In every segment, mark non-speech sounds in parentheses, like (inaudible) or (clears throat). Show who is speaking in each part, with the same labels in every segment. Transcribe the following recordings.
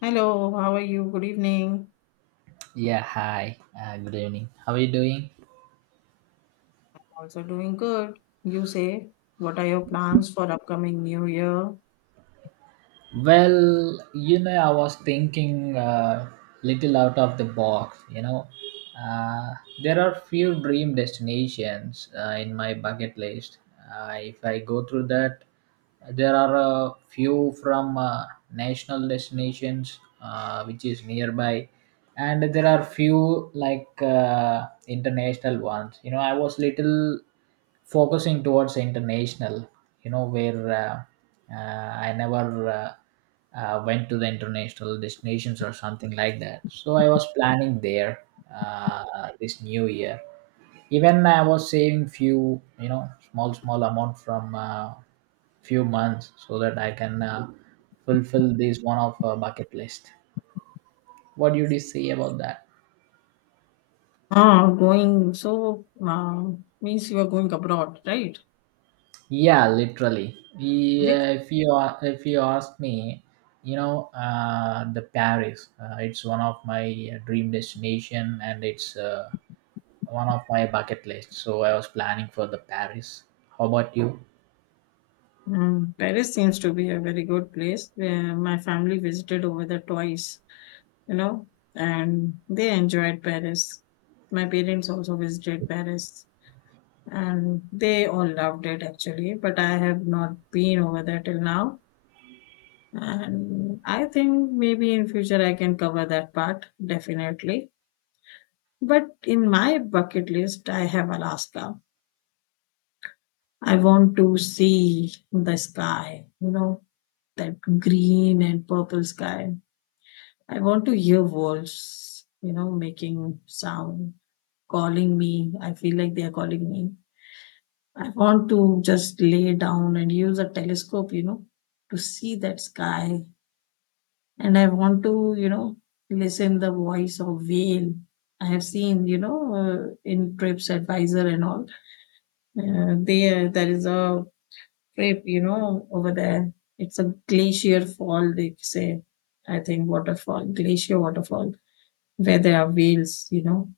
Speaker 1: Hello, how are you? Good evening.
Speaker 2: Yeah, hi. Good evening. How are you doing?
Speaker 1: Also doing good. You say, what are your plans for upcoming new year?
Speaker 2: Well, you know, I was thinking little out of the box. Uh, there are few dream destinations in my bucket list. If I go through that, there are a few from national destinations which is nearby, and there are few like international ones. You know, I was little focusing towards international, you know, where I never uh, went to the international destinations or something like that, so I was planning there this new year. Even I was saving few, you know, small amount from few months so that I can fulfill this one of bucket list. What do you say about that?
Speaker 1: Going so means you are going abroad, right?
Speaker 2: Yeah, literally.
Speaker 1: Which
Speaker 2: Yeah, if you ask me, you know, the Paris. It's one of my dream destination, and it's one of my bucket list. So I was planning for the Paris. How about you?
Speaker 1: Paris seems to be a very good place. Where my family visited over there twice, you know, and they enjoyed Paris. My parents also visited Paris, and they all loved it actually. But I have not been over there till now. And I think maybe in future I can cover that part definitely. But in my bucket list, I have Alaska. I want to see the sky, that green and purple sky. I want to hear wolves, making sound, calling me. I feel like they are calling me. I want to just lay down and use a telescope, to see that sky and I want to, listen the voice of whale. I have seen, in Trips Advisor and all. There is a trip, over there. It's a glacier fall, they say. I think waterfall, glacier waterfall, where there are whales.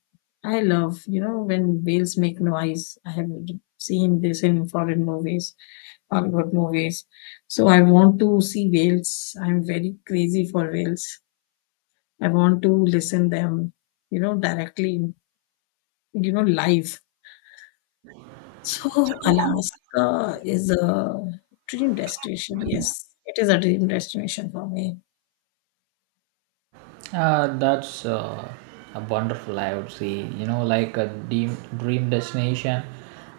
Speaker 1: I love, when whales make noise. I have seen this in foreign movies, Hollywood movies. So I want to see whales. I'm very crazy for whales. I want to listen them, directly, live. So Alaska is a dream destination. Yes, it is a dream destination for me.
Speaker 2: That's a wonderful, I would say, you know, like a dream destination.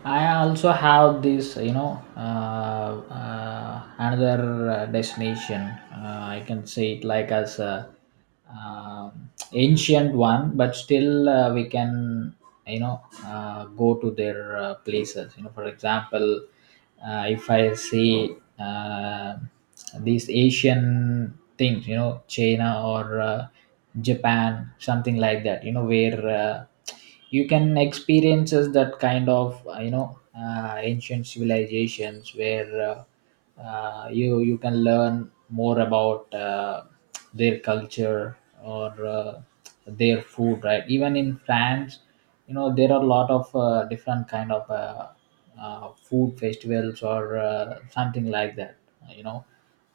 Speaker 2: I also have this, you know, another destination. I can say it like as a ancient one, but still we can, you know, go to their places. You know, for example, if I see these Asian things, you know, China or Japan, something like that. You know, where you can experiences that kind of, you know, ancient civilizations where you can learn more about their culture or their food, right? Even in France, you know, there are a lot of different kind of food festivals or something like that, you know.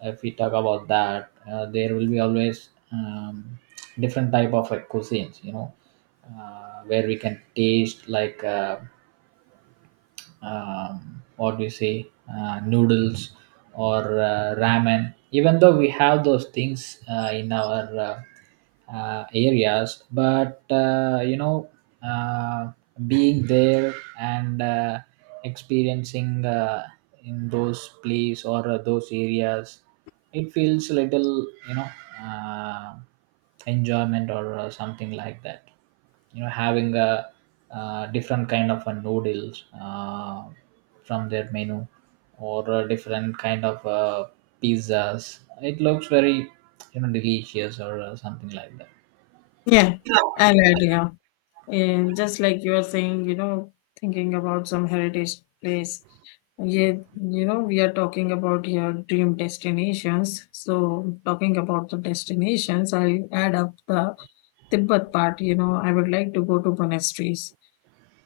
Speaker 2: If we talk about that, there will be always different type of cuisines, you know, where we can taste like what do you say, noodles or ramen. Even though we have those things in our areas, but you know, uh, being there and experiencing in those place or those areas, it feels little, you know, uh, enjoyment or something like that, you know, having a different kind of a noodles from their menu or a different kind of pizzas. It looks very, you know, delicious or something like that.
Speaker 1: Yeah, I like, yeah. And just like you are saying, thinking about some heritage place. Yeah, we are talking about your dream destinations. So talking about the destinations, I add up the Tibet part. I would like to go to monasteries.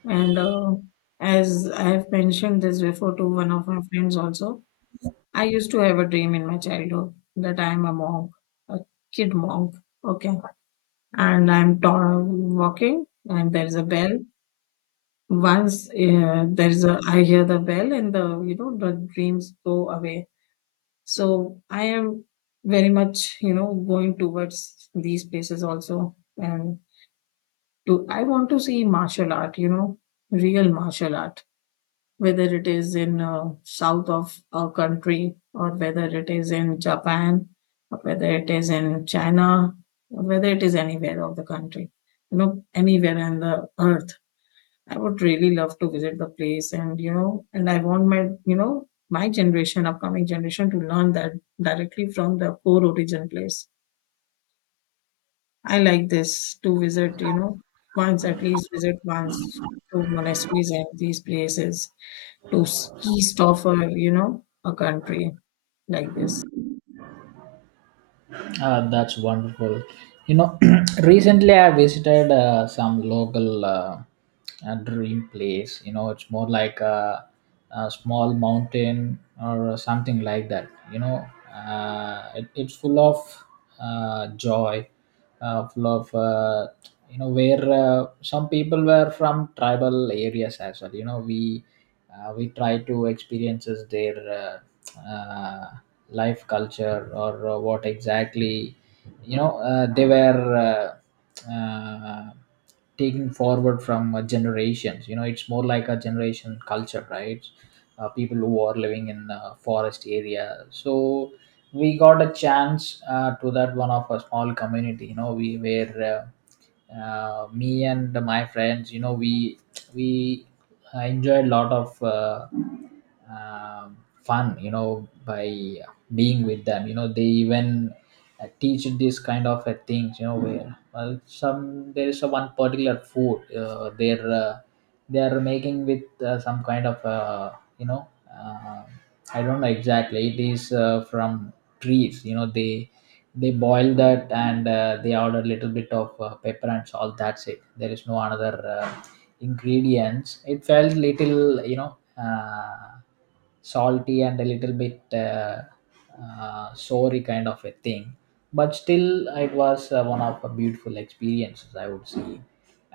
Speaker 1: And as I have mentioned this before to one of my friends also, I used to have a dream in my childhood that I am a monk, a kid monk. Okay. And I'm walking and there's a bell. Once I hear the bell and the dreams go away. So I am very much, going towards these places also. And I want to see martial art, real martial art, whether it is in south of our country, or whether it is in Japan, or whether it is in China, or whether it is anywhere of the country, anywhere in the earth. I would really love to visit the place, and I want my my generation, upcoming generation, to learn that directly from the core origin place. I like this to visit, once, at least visit once, to monasteries and these places, to east of a, you know a country like this.
Speaker 2: That's wonderful, you know. (clears throat) Recently I visited some local dream place, you know. It's more like a small mountain or something like that, you know. It's full of joy, full of you know, where some people were from tribal areas as well, you know. We, we try to experiences their uh, uh, life culture or what exactly, you know, they were uh, uh, taking forward from generations. You know, it's more like a generation culture, right? People who are living in forest area. So we got a chance to that one of a small community, you know. We were me and my friends, you know. We enjoyed a lot of um fun, you know, by being with them, you know. They even teach this kind of things, you know, where well, some, there is a one particular food, they are making with some kind of, you know uh, I don't know exactly, it is from trees, you know. They boil that, and they add a little bit of pepper and salt, that's it. There is no another ingredients. It felt little, you know, uh, salty and a little bit sorry kind of a thing. But still it was one of a beautiful experiences, I would say.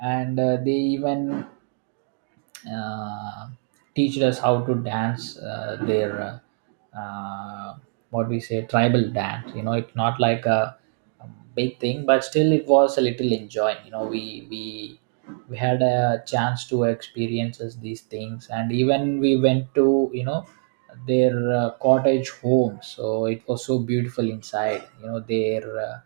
Speaker 2: And they even uh, teached us how to dance their uh, uh, what we say tribal dance, you know. It's not like a big thing, but still it was a little enjoying, you know. We had a chance to experience these things, and even we went to, you know, their cottage home. So it was so beautiful inside, you know, their uh,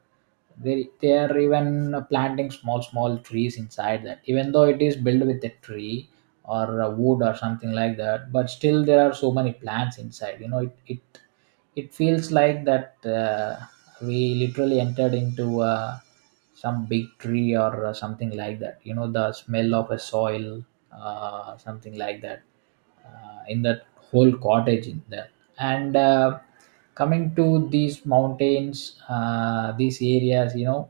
Speaker 2: they they are even planting small trees inside that, even though it is built with a tree or wood or something like that. But still there are so many plants inside, you know. It feels like that we literally entered into some big tree or something like that, you know. The smell of a soil something like that in that whole cottage in there. And coming to these mountains, these areas, you know,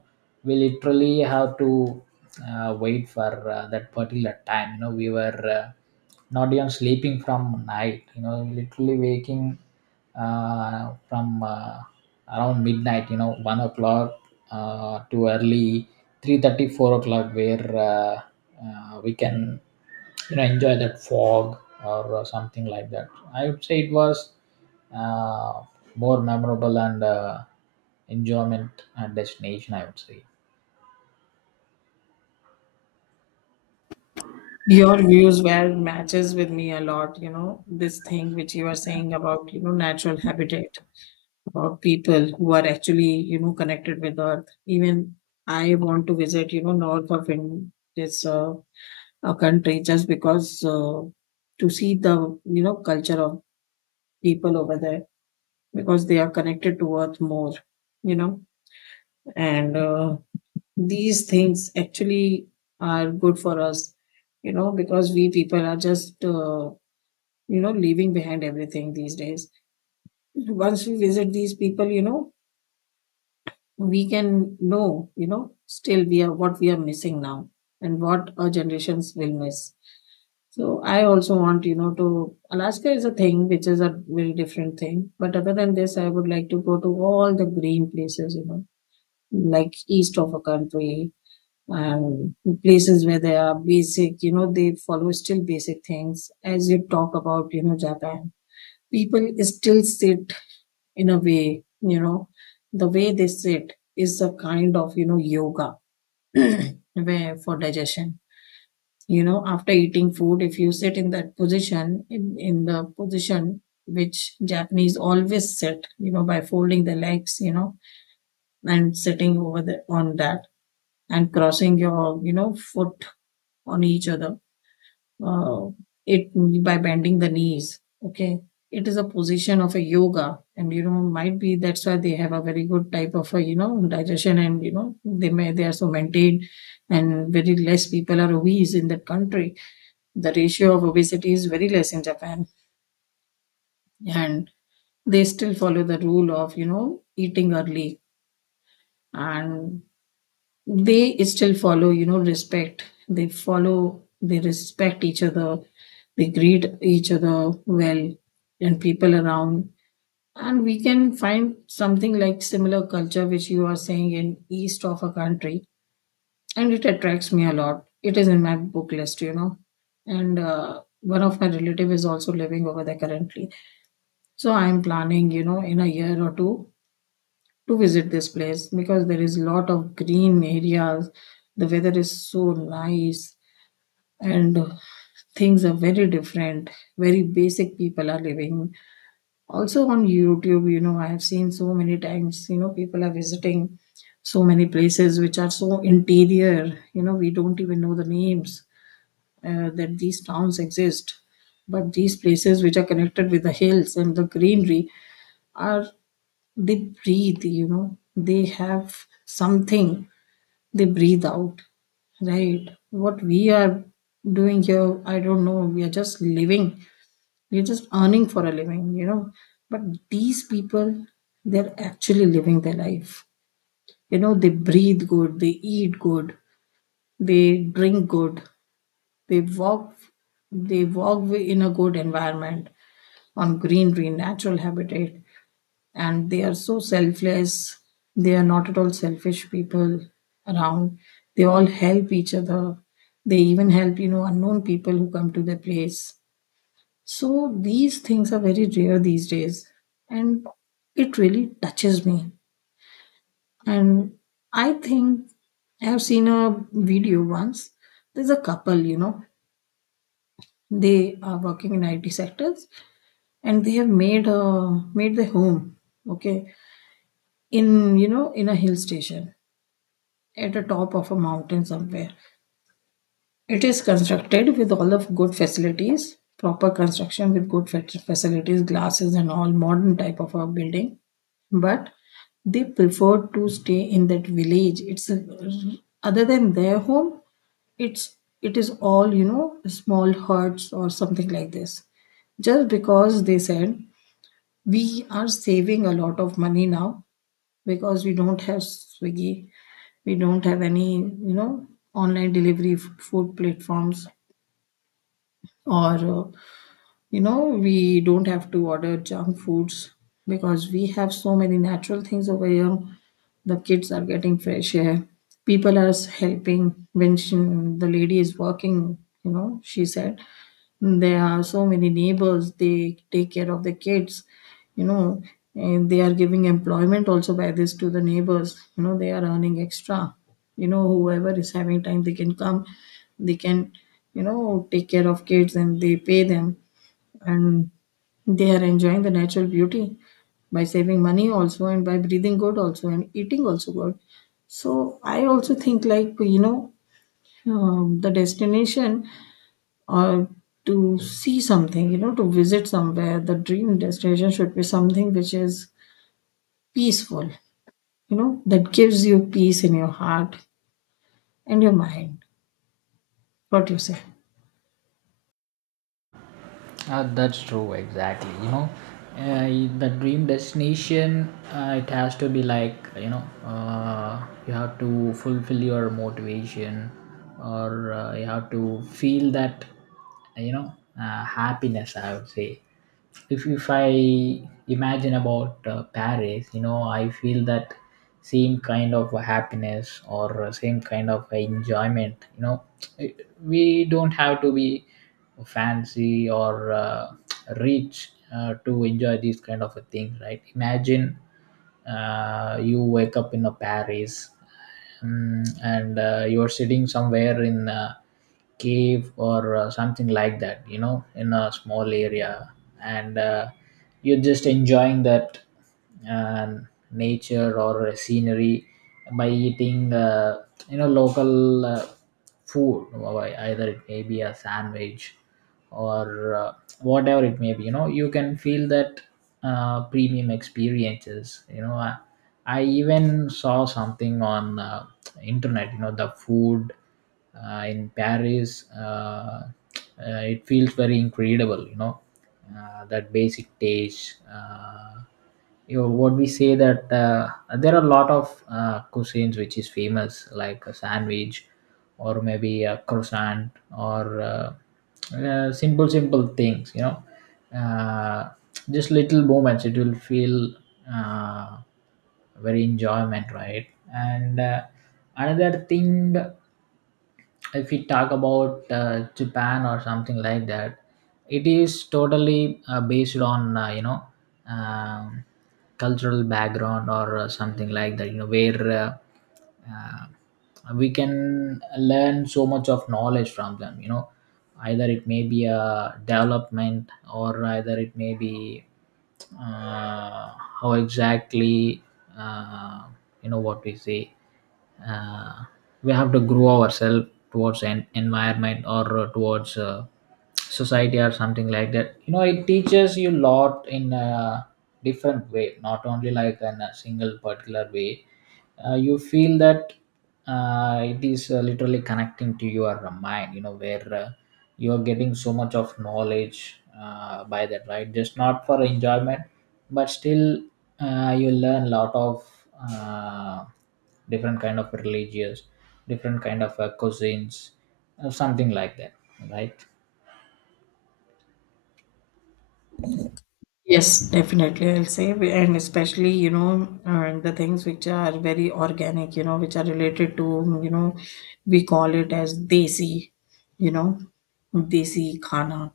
Speaker 2: we literally have to wait for that particular time, you know. We were not even sleeping from night, you know, literally waking from around midnight, you know, 1 o'clock to early 3:30, 4 o'clock, where uh, we can, you know, enjoy that fog or something like that. I would say it was uh, more memorable and enjoyment and destination, I would say.
Speaker 1: Your views were matches with me a lot, this thing which you are saying about, natural habitat, about people who are actually, connected with earth. Even I want to visit, north of, in this a country, just because to see the, culture of people over there, because they are connected to earth more. you know and these things actually are good for us, because we people are just, leaving behind everything these days. Once we visit these people, we can know, still we are what we are missing now, and what our generations will miss. So I also want, to, Alaska is a thing which is a very different thing. But other than this, I would like to go to all the green places, like east of a country, and places where there are basic, they follow still basic things. As you talk about, Japan, people still sit in a way, the way they sit is a kind of, yoga, (clears throat) where for digestion. After eating food, if you sit in that position, in the position which Japanese always sit, by folding the legs, and sitting over the, on that, and crossing your, foot on each other, uh, it, by bending the knees. Okay, it is a position of a yoga, and might be that's why they have a very good type of a, digestion, and they may, they are so maintained, and very less people are obese in that country. The ratio of obesity is very less in Japan, and they still follow the rule of, eating early, and they still follow, respect. They follow, they respect each other, they greet each other well, and people around. And we can find something like similar culture which you are saying in east of a country, and it attracts me a lot. It is in my book list, and one of my relative is also living over there currently. So I'm planning, in a year or two, to visit this place, because there is lot of green areas. The weather is so nice, and things are very different. Very basic people are living. Also on YouTube, I have seen so many times, people are visiting so many places which are so interior, we don't even know the names, that these towns exist. But these places which are connected with the hills and the greenery are, they breathe, they have something, they breathe out, right? What we are doing here, I don't know, we are just living, we're just earning for a living, but these people, they're actually living their life, they breathe good, they eat good, they drink good, they walk, they walk in a good environment, on greenery, natural habitat. And they are so selfless. They are not at all selfish people around. They all help each other. They even help, unknown people who come to their place. So these things are very rare these days. And it really touches me. And I think I have seen a video once. There's a couple, they are working in IT sectors, and they have made their home, okay, in a hill station, at the top of a mountain somewhere. It is constructed with all of good facilities, proper construction with good facilities, glasses and all modern type of a building. But they prefer to stay in that village. It's a, other than their home, it's, it is all, small huts or something like this. Just because they said, we are saving a lot of money now, because we don't have Swiggy, we don't have any, online delivery food platforms, or, we don't have to order junk foods because we have so many natural things over here. The kids are getting fresh air. People are helping, when she, the lady is working, she said. There are so many neighbors, they take care of the kids, you know, and they are giving employment also by this to the neighbors, they are earning extra. Whoever is having time, they can come, they can, take care of kids and they pay them, and they are enjoying the natural beauty by saving money also, and by breathing good also, and eating also good. So I also think like, the destination, or to see something, to visit somewhere. The dream destination should be something which is peaceful, that gives you peace in your heart and your mind. What do you say?
Speaker 2: That's true, exactly. You know, uh, the dream destination, it has to be like, you know, you have to fulfill your motivation or you have to feel that, you know, happiness, I would say. If I imagine about Paris, you know, I feel that same kind of happiness or same kind of enjoyment, you know. (tsk) We don't have to be fancy or reach to enjoy these kind of a things, right? Imagine you wake up in a Paris, mm, and you're sitting somewhere in a cave or something like that, you know, in a small area, and you're just enjoying that uh, nature or scenery by eating you know, local food. Why- either it may be a sandwich or whatever it may be, you know. You can feel that premium experiences, you know. I even saw something on internet, you know, the food in Paris, (tsk) it feels very incredible, you know, that basic taste, you know, what we say that there are a lot of cuisines which is famous like a sandwich or maybe a croissant or simple things, you know, uh, just little moments. It will feel uh, very enjoyment, right? And another thing, if we talk about Japan or something like that, it is totally based on, you know um, cultural background or something like that. You know, where we can learn so much of knowledge from them. You know, either it may be a development or either it may be uh, how exactly, uh, you know, what we say, uh, we have to grow ourselves towards an environment or towards society or something like that. You know, it teaches you lot in a different way, not only like in a single particular way. You feel that it is literally connecting to your mind, you know, where you are getting so much of knowledge by that, right? Just not for enjoyment, but still you learn lot of uh, different kind of religious, different kind of cuisines, something like that, right?
Speaker 1: Yes, definitely. I'll say, and especially, the things which are very organic, which are related to, we call it as desi, you know, desi khana.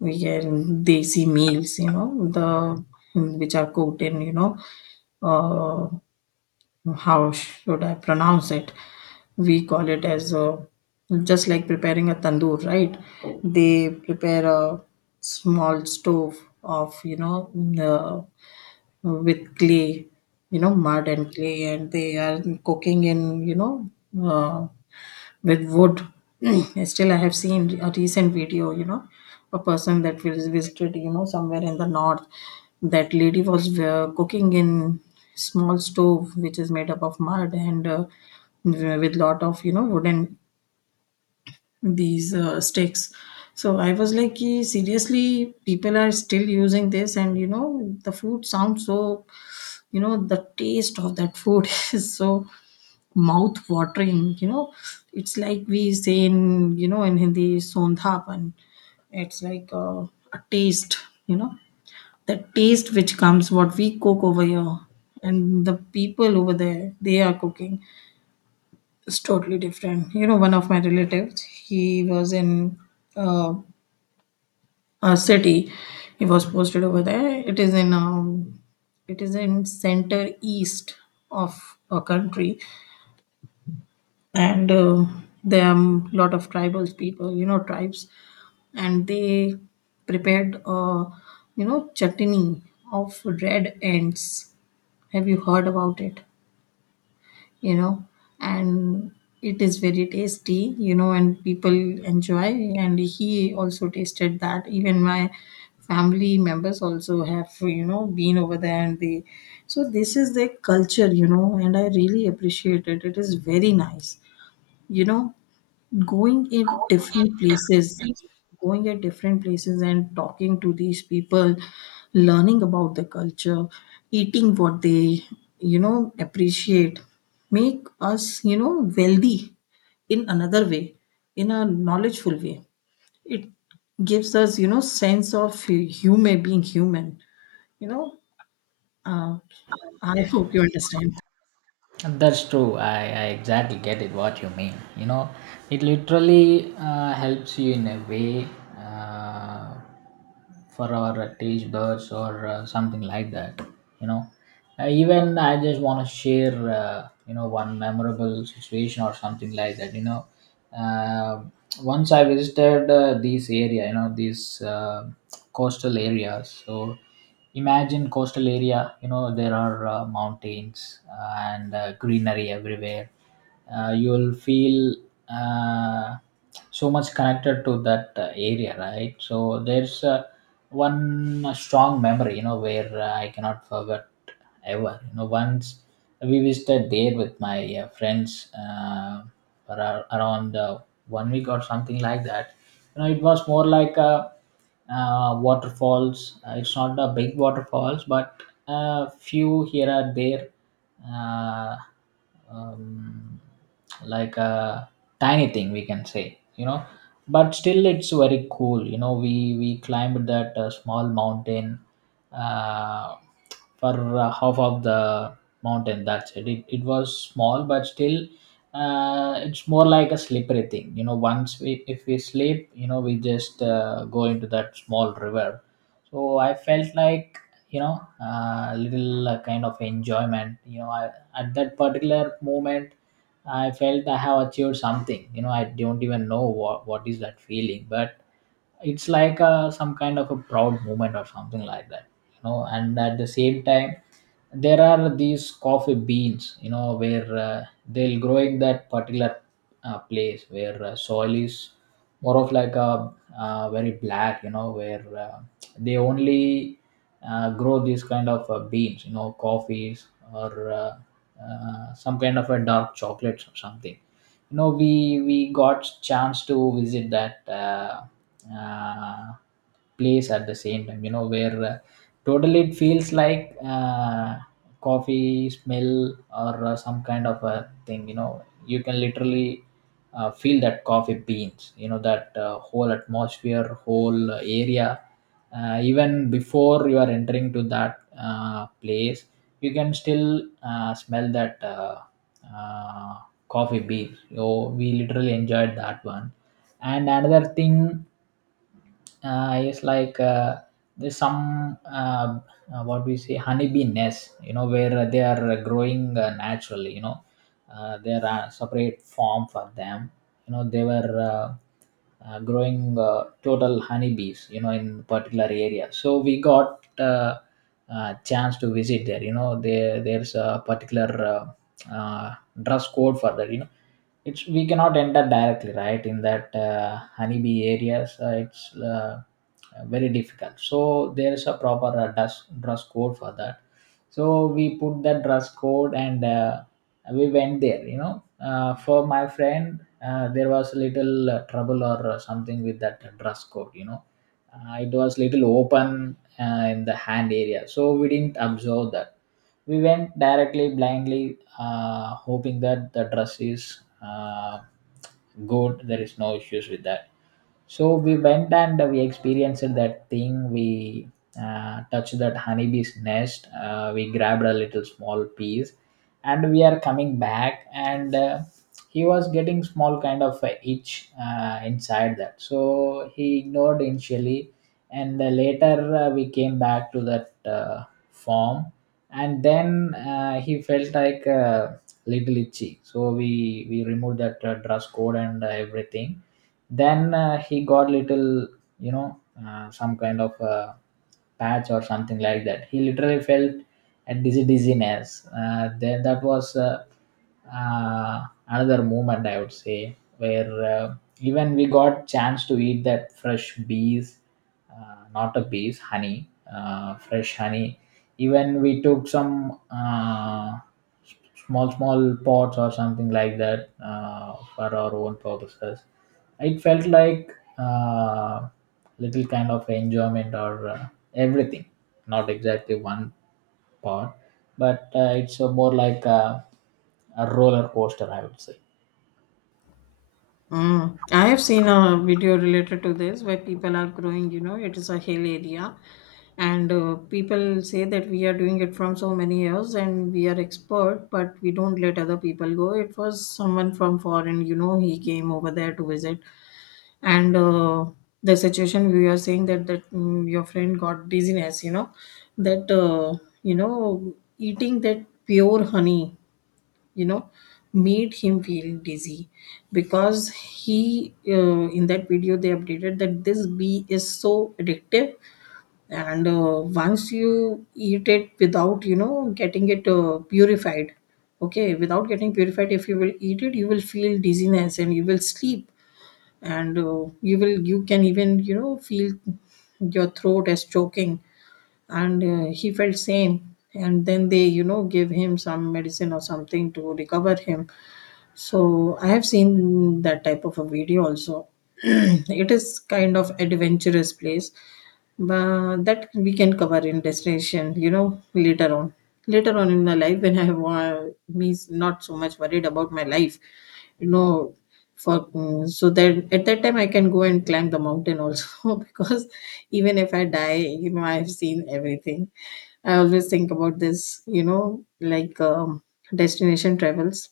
Speaker 1: We get desi meals, the, which are cooked in, uh, how should I pronounce it? We call it as a, just like preparing a tandoor, right? They prepare a small stove of, the, with clay, mud and clay, and they are cooking in, uh, with wood. (clears throat) Still, I have seen a recent video, a person that was visited, somewhere in the north. That lady was cooking in small stove, which is made up of mud and with lot of, wooden these sticks. So I was like, "Ki, seriously, people are still using this, and the food sounds so, the taste of that food (laughs) is so mouth watering. It's like we say in, in Hindi, sondhapan. It's like a taste you know the taste which comes what we cook over here and the people over there they are cooking is totally different, one of my relatives, he was in uh, a city. He was posted over there. It is in it is in center east of a country. And there are a lot of tribal people, tribes, and they prepared chutney of red ants. Have you heard about it, you know and it is very tasty, and people enjoy, and he also tasted that. Even my family members also have, been over there, and they, so this is their culture, and I really appreciate it. It is very nice, you know going in different places, going at different places and talking to these people, learning about the culture, eating what they, appreciate. Make us, wealthy in another way, in a knowledgeful way. It gives us, sense of human, being human, you know uh, I hope you understand.
Speaker 2: That's true. I exactly get it what you mean. You know, it literally helps you in a way uh, for our cage birds or something like that. You know, even I just want to share, you know, one memorable situation or something like that. You know, uh, once I visited this area, you know, these coastal areas. So imagine coastal area, you know, there are mountains and greenery everywhere. You'll feel uh, so much connected to that area, right? So there's one strong memory, you know, where I cannot forget ever, you know. Once we visited there with my friends for around 1 week or something like that, you know. It was more like a waterfalls. It's not a big waterfalls, but a few here and there, uh, um, like a tiny thing, we can say, you know. But still, it's very cool. You know, we climbed that small mountain. Uh, for half of the mountain, that's it. It was small but still it's more like a slippery thing, you know, once we if we sleep, you know, we just go into that small river. So I felt like, you know, a little kind of enjoyment, you know, I, at that particular moment, I felt I have achieved something, you know. I don't even know what is that feeling, but it's like a, some kind of a proud moment or something like that, you know. And at the same time, there are these coffee beans, you know, where they'll grow in that particular place where soil is more of like a very black, you know, where they only grow these kind of beans, you know, coffees or some kind of a dark chocolates or something. You know, we got chance to visit that uh, place at the same time. You know, where totally it feels like coffee smell or some kind of a thing. You know, you can literally feel that coffee beans. You know, that whole atmosphere, whole area, even before you are entering to that place, you can still smell that uh, coffee beans. So we literally enjoyed that one. And another thing is like there's some what we say honeybee nest, you know, where they are growing naturally, you know. There are separate form for them, you know. They were growing total honeybees, you know, in particular area. So we got chance to visit there, you know. There's a particular dress code for that, you know. It's we cannot enter directly right in that honeybee areas. It's very difficult. So there is a proper dress code for that. So we put that dress code and we went there, you know. For my friend, there was a little trouble or something with that dress code, you know. It was little open in the hand area, so we didn't observe that. We went directly blindly, hoping that the dress is good, there is no issues with that. So we went and we experienced that thing. We touched that honeybee's nest. We grabbed a little small piece, and we are coming back, and he was getting small kind of a itch inside that, so he ignored initially. And later, we came back to that form, and then he felt like little itchy. So we removed that dress code and everything. Then he got little, you know, some kind of patch or something like that, he literally felt. And dizzy dizziness. Then that was another moment, I would say, where even we got chance to eat that fresh bees, not a bees, honey, fresh honey. Even we took some s- small small pots or something like that for our own purposes. It felt like uh, little kind of enjoyment or everything, not exactly one part, but it's more like a roller coaster, I would say.
Speaker 1: Mm. I have seen a video related to this where people are growing, you know, it is a hill area, and people say that we are doing it from so many years and we are expert, but we don't let other people go. It was someone from foreign, you know, he came over there to visit, and the situation we are saying that that your friend got dizziness, you know, that eating that pure honey, you know made him feel dizzy because he in that video they updated that this bee is so addictive. And once you eat it without, getting it purified, okay, without getting purified, if you will eat it, you will feel dizziness and you will sleep. And you will, you can even, feel your throat as choking. And he felt same, and then they, give him some medicine or something to recover him. So I have seen that type of a video also. (clears throat) It is kind of adventurous place, but that we can cover in destination. You know, later on, later on in my life when I have me's not so much worried about my life. You know, for so that at that time I can go and climb the mountain also (laughs) because even if I die, you know, I have seen everything. I always think about this. You know, like destination travels.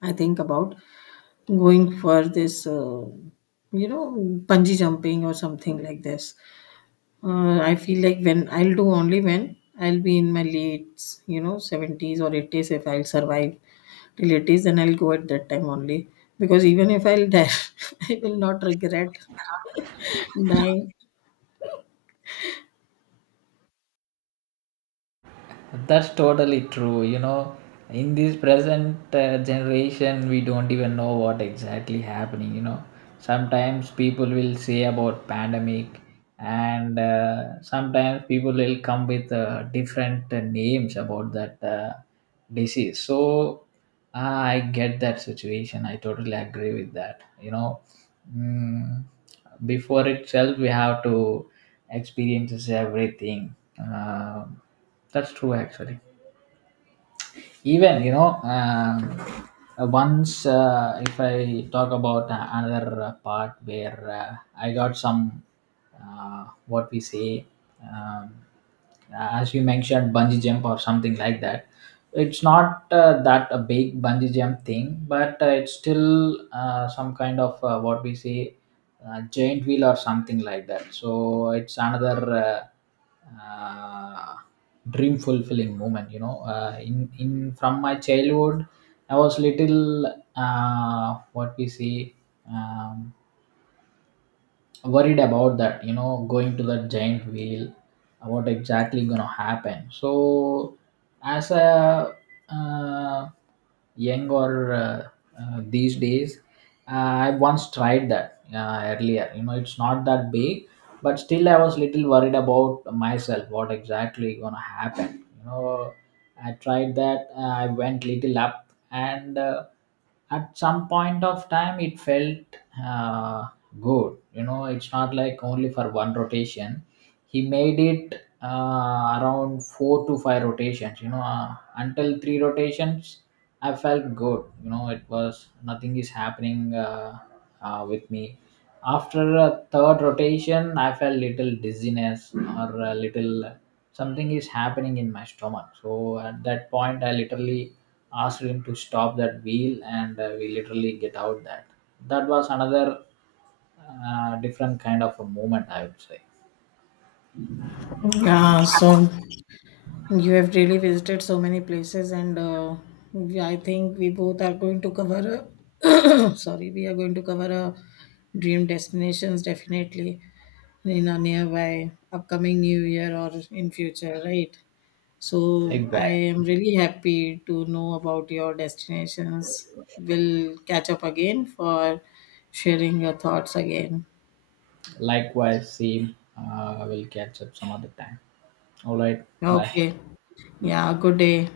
Speaker 1: I think about going for this, you know, bungee jumping or something like this. I feel like when I'll do only when I'll be in my late, you know, 70s or 80s if I'll survive till 80s, then I'll go at that time only. Because even if I'll die, (laughs) I will not regret dying.
Speaker 2: That's totally true. You know, in this present generation, we don't even know what exactly happening. You know, sometimes people will say about pandemic, and sometimes people will come with different names about that disease. So I get that situation. I totally agree with that. You know, mm, before itself, we have to experiences everything. That's true, actually. Even you know, once if I talk about another part where I got some what we say, um, as you mentioned, bungee jump or something like that. It's not that a big bungee jump thing, but it's still some kind of what we say giant wheel or something like that. So it's another uh, uh, dream fulfilling moment. You know, in from my childhood, I was little what we say. Um, Worried about that, you know, going to that giant wheel. What exactly gonna happen? So as a uh, young or these days, uh, I once tried that earlier, you know, it's not that big, but still I was little worried about myself what exactly gonna happen, you know. I tried that, I went little up, and at some point of time it felt uh, good. You know, it's not like only for one rotation. He made it around four to five rotations, you know. Until three rotations I felt good. You know, it was nothing is happening with me. After a third rotation I felt little dizziness or a little something is happening in my stomach. So at that point I literally asked him to stop that wheel, and we literally get out that. That was another different kind of a moment, I would say.
Speaker 1: Yeah, so you have really visited so many places, and I think we both are going to cover a (coughs) (clears throat) sorry, we are going to cover a dream destinations definitely in a nearby upcoming new year or in future, right? So I am
Speaker 2: Exactly.
Speaker 1: really happy to know about your destinations. We'll catch up again for sharing your thoughts again.
Speaker 2: Likewise, see, we'll catch up some other time. All right. Bye.
Speaker 1: Okay. Yeah, good day.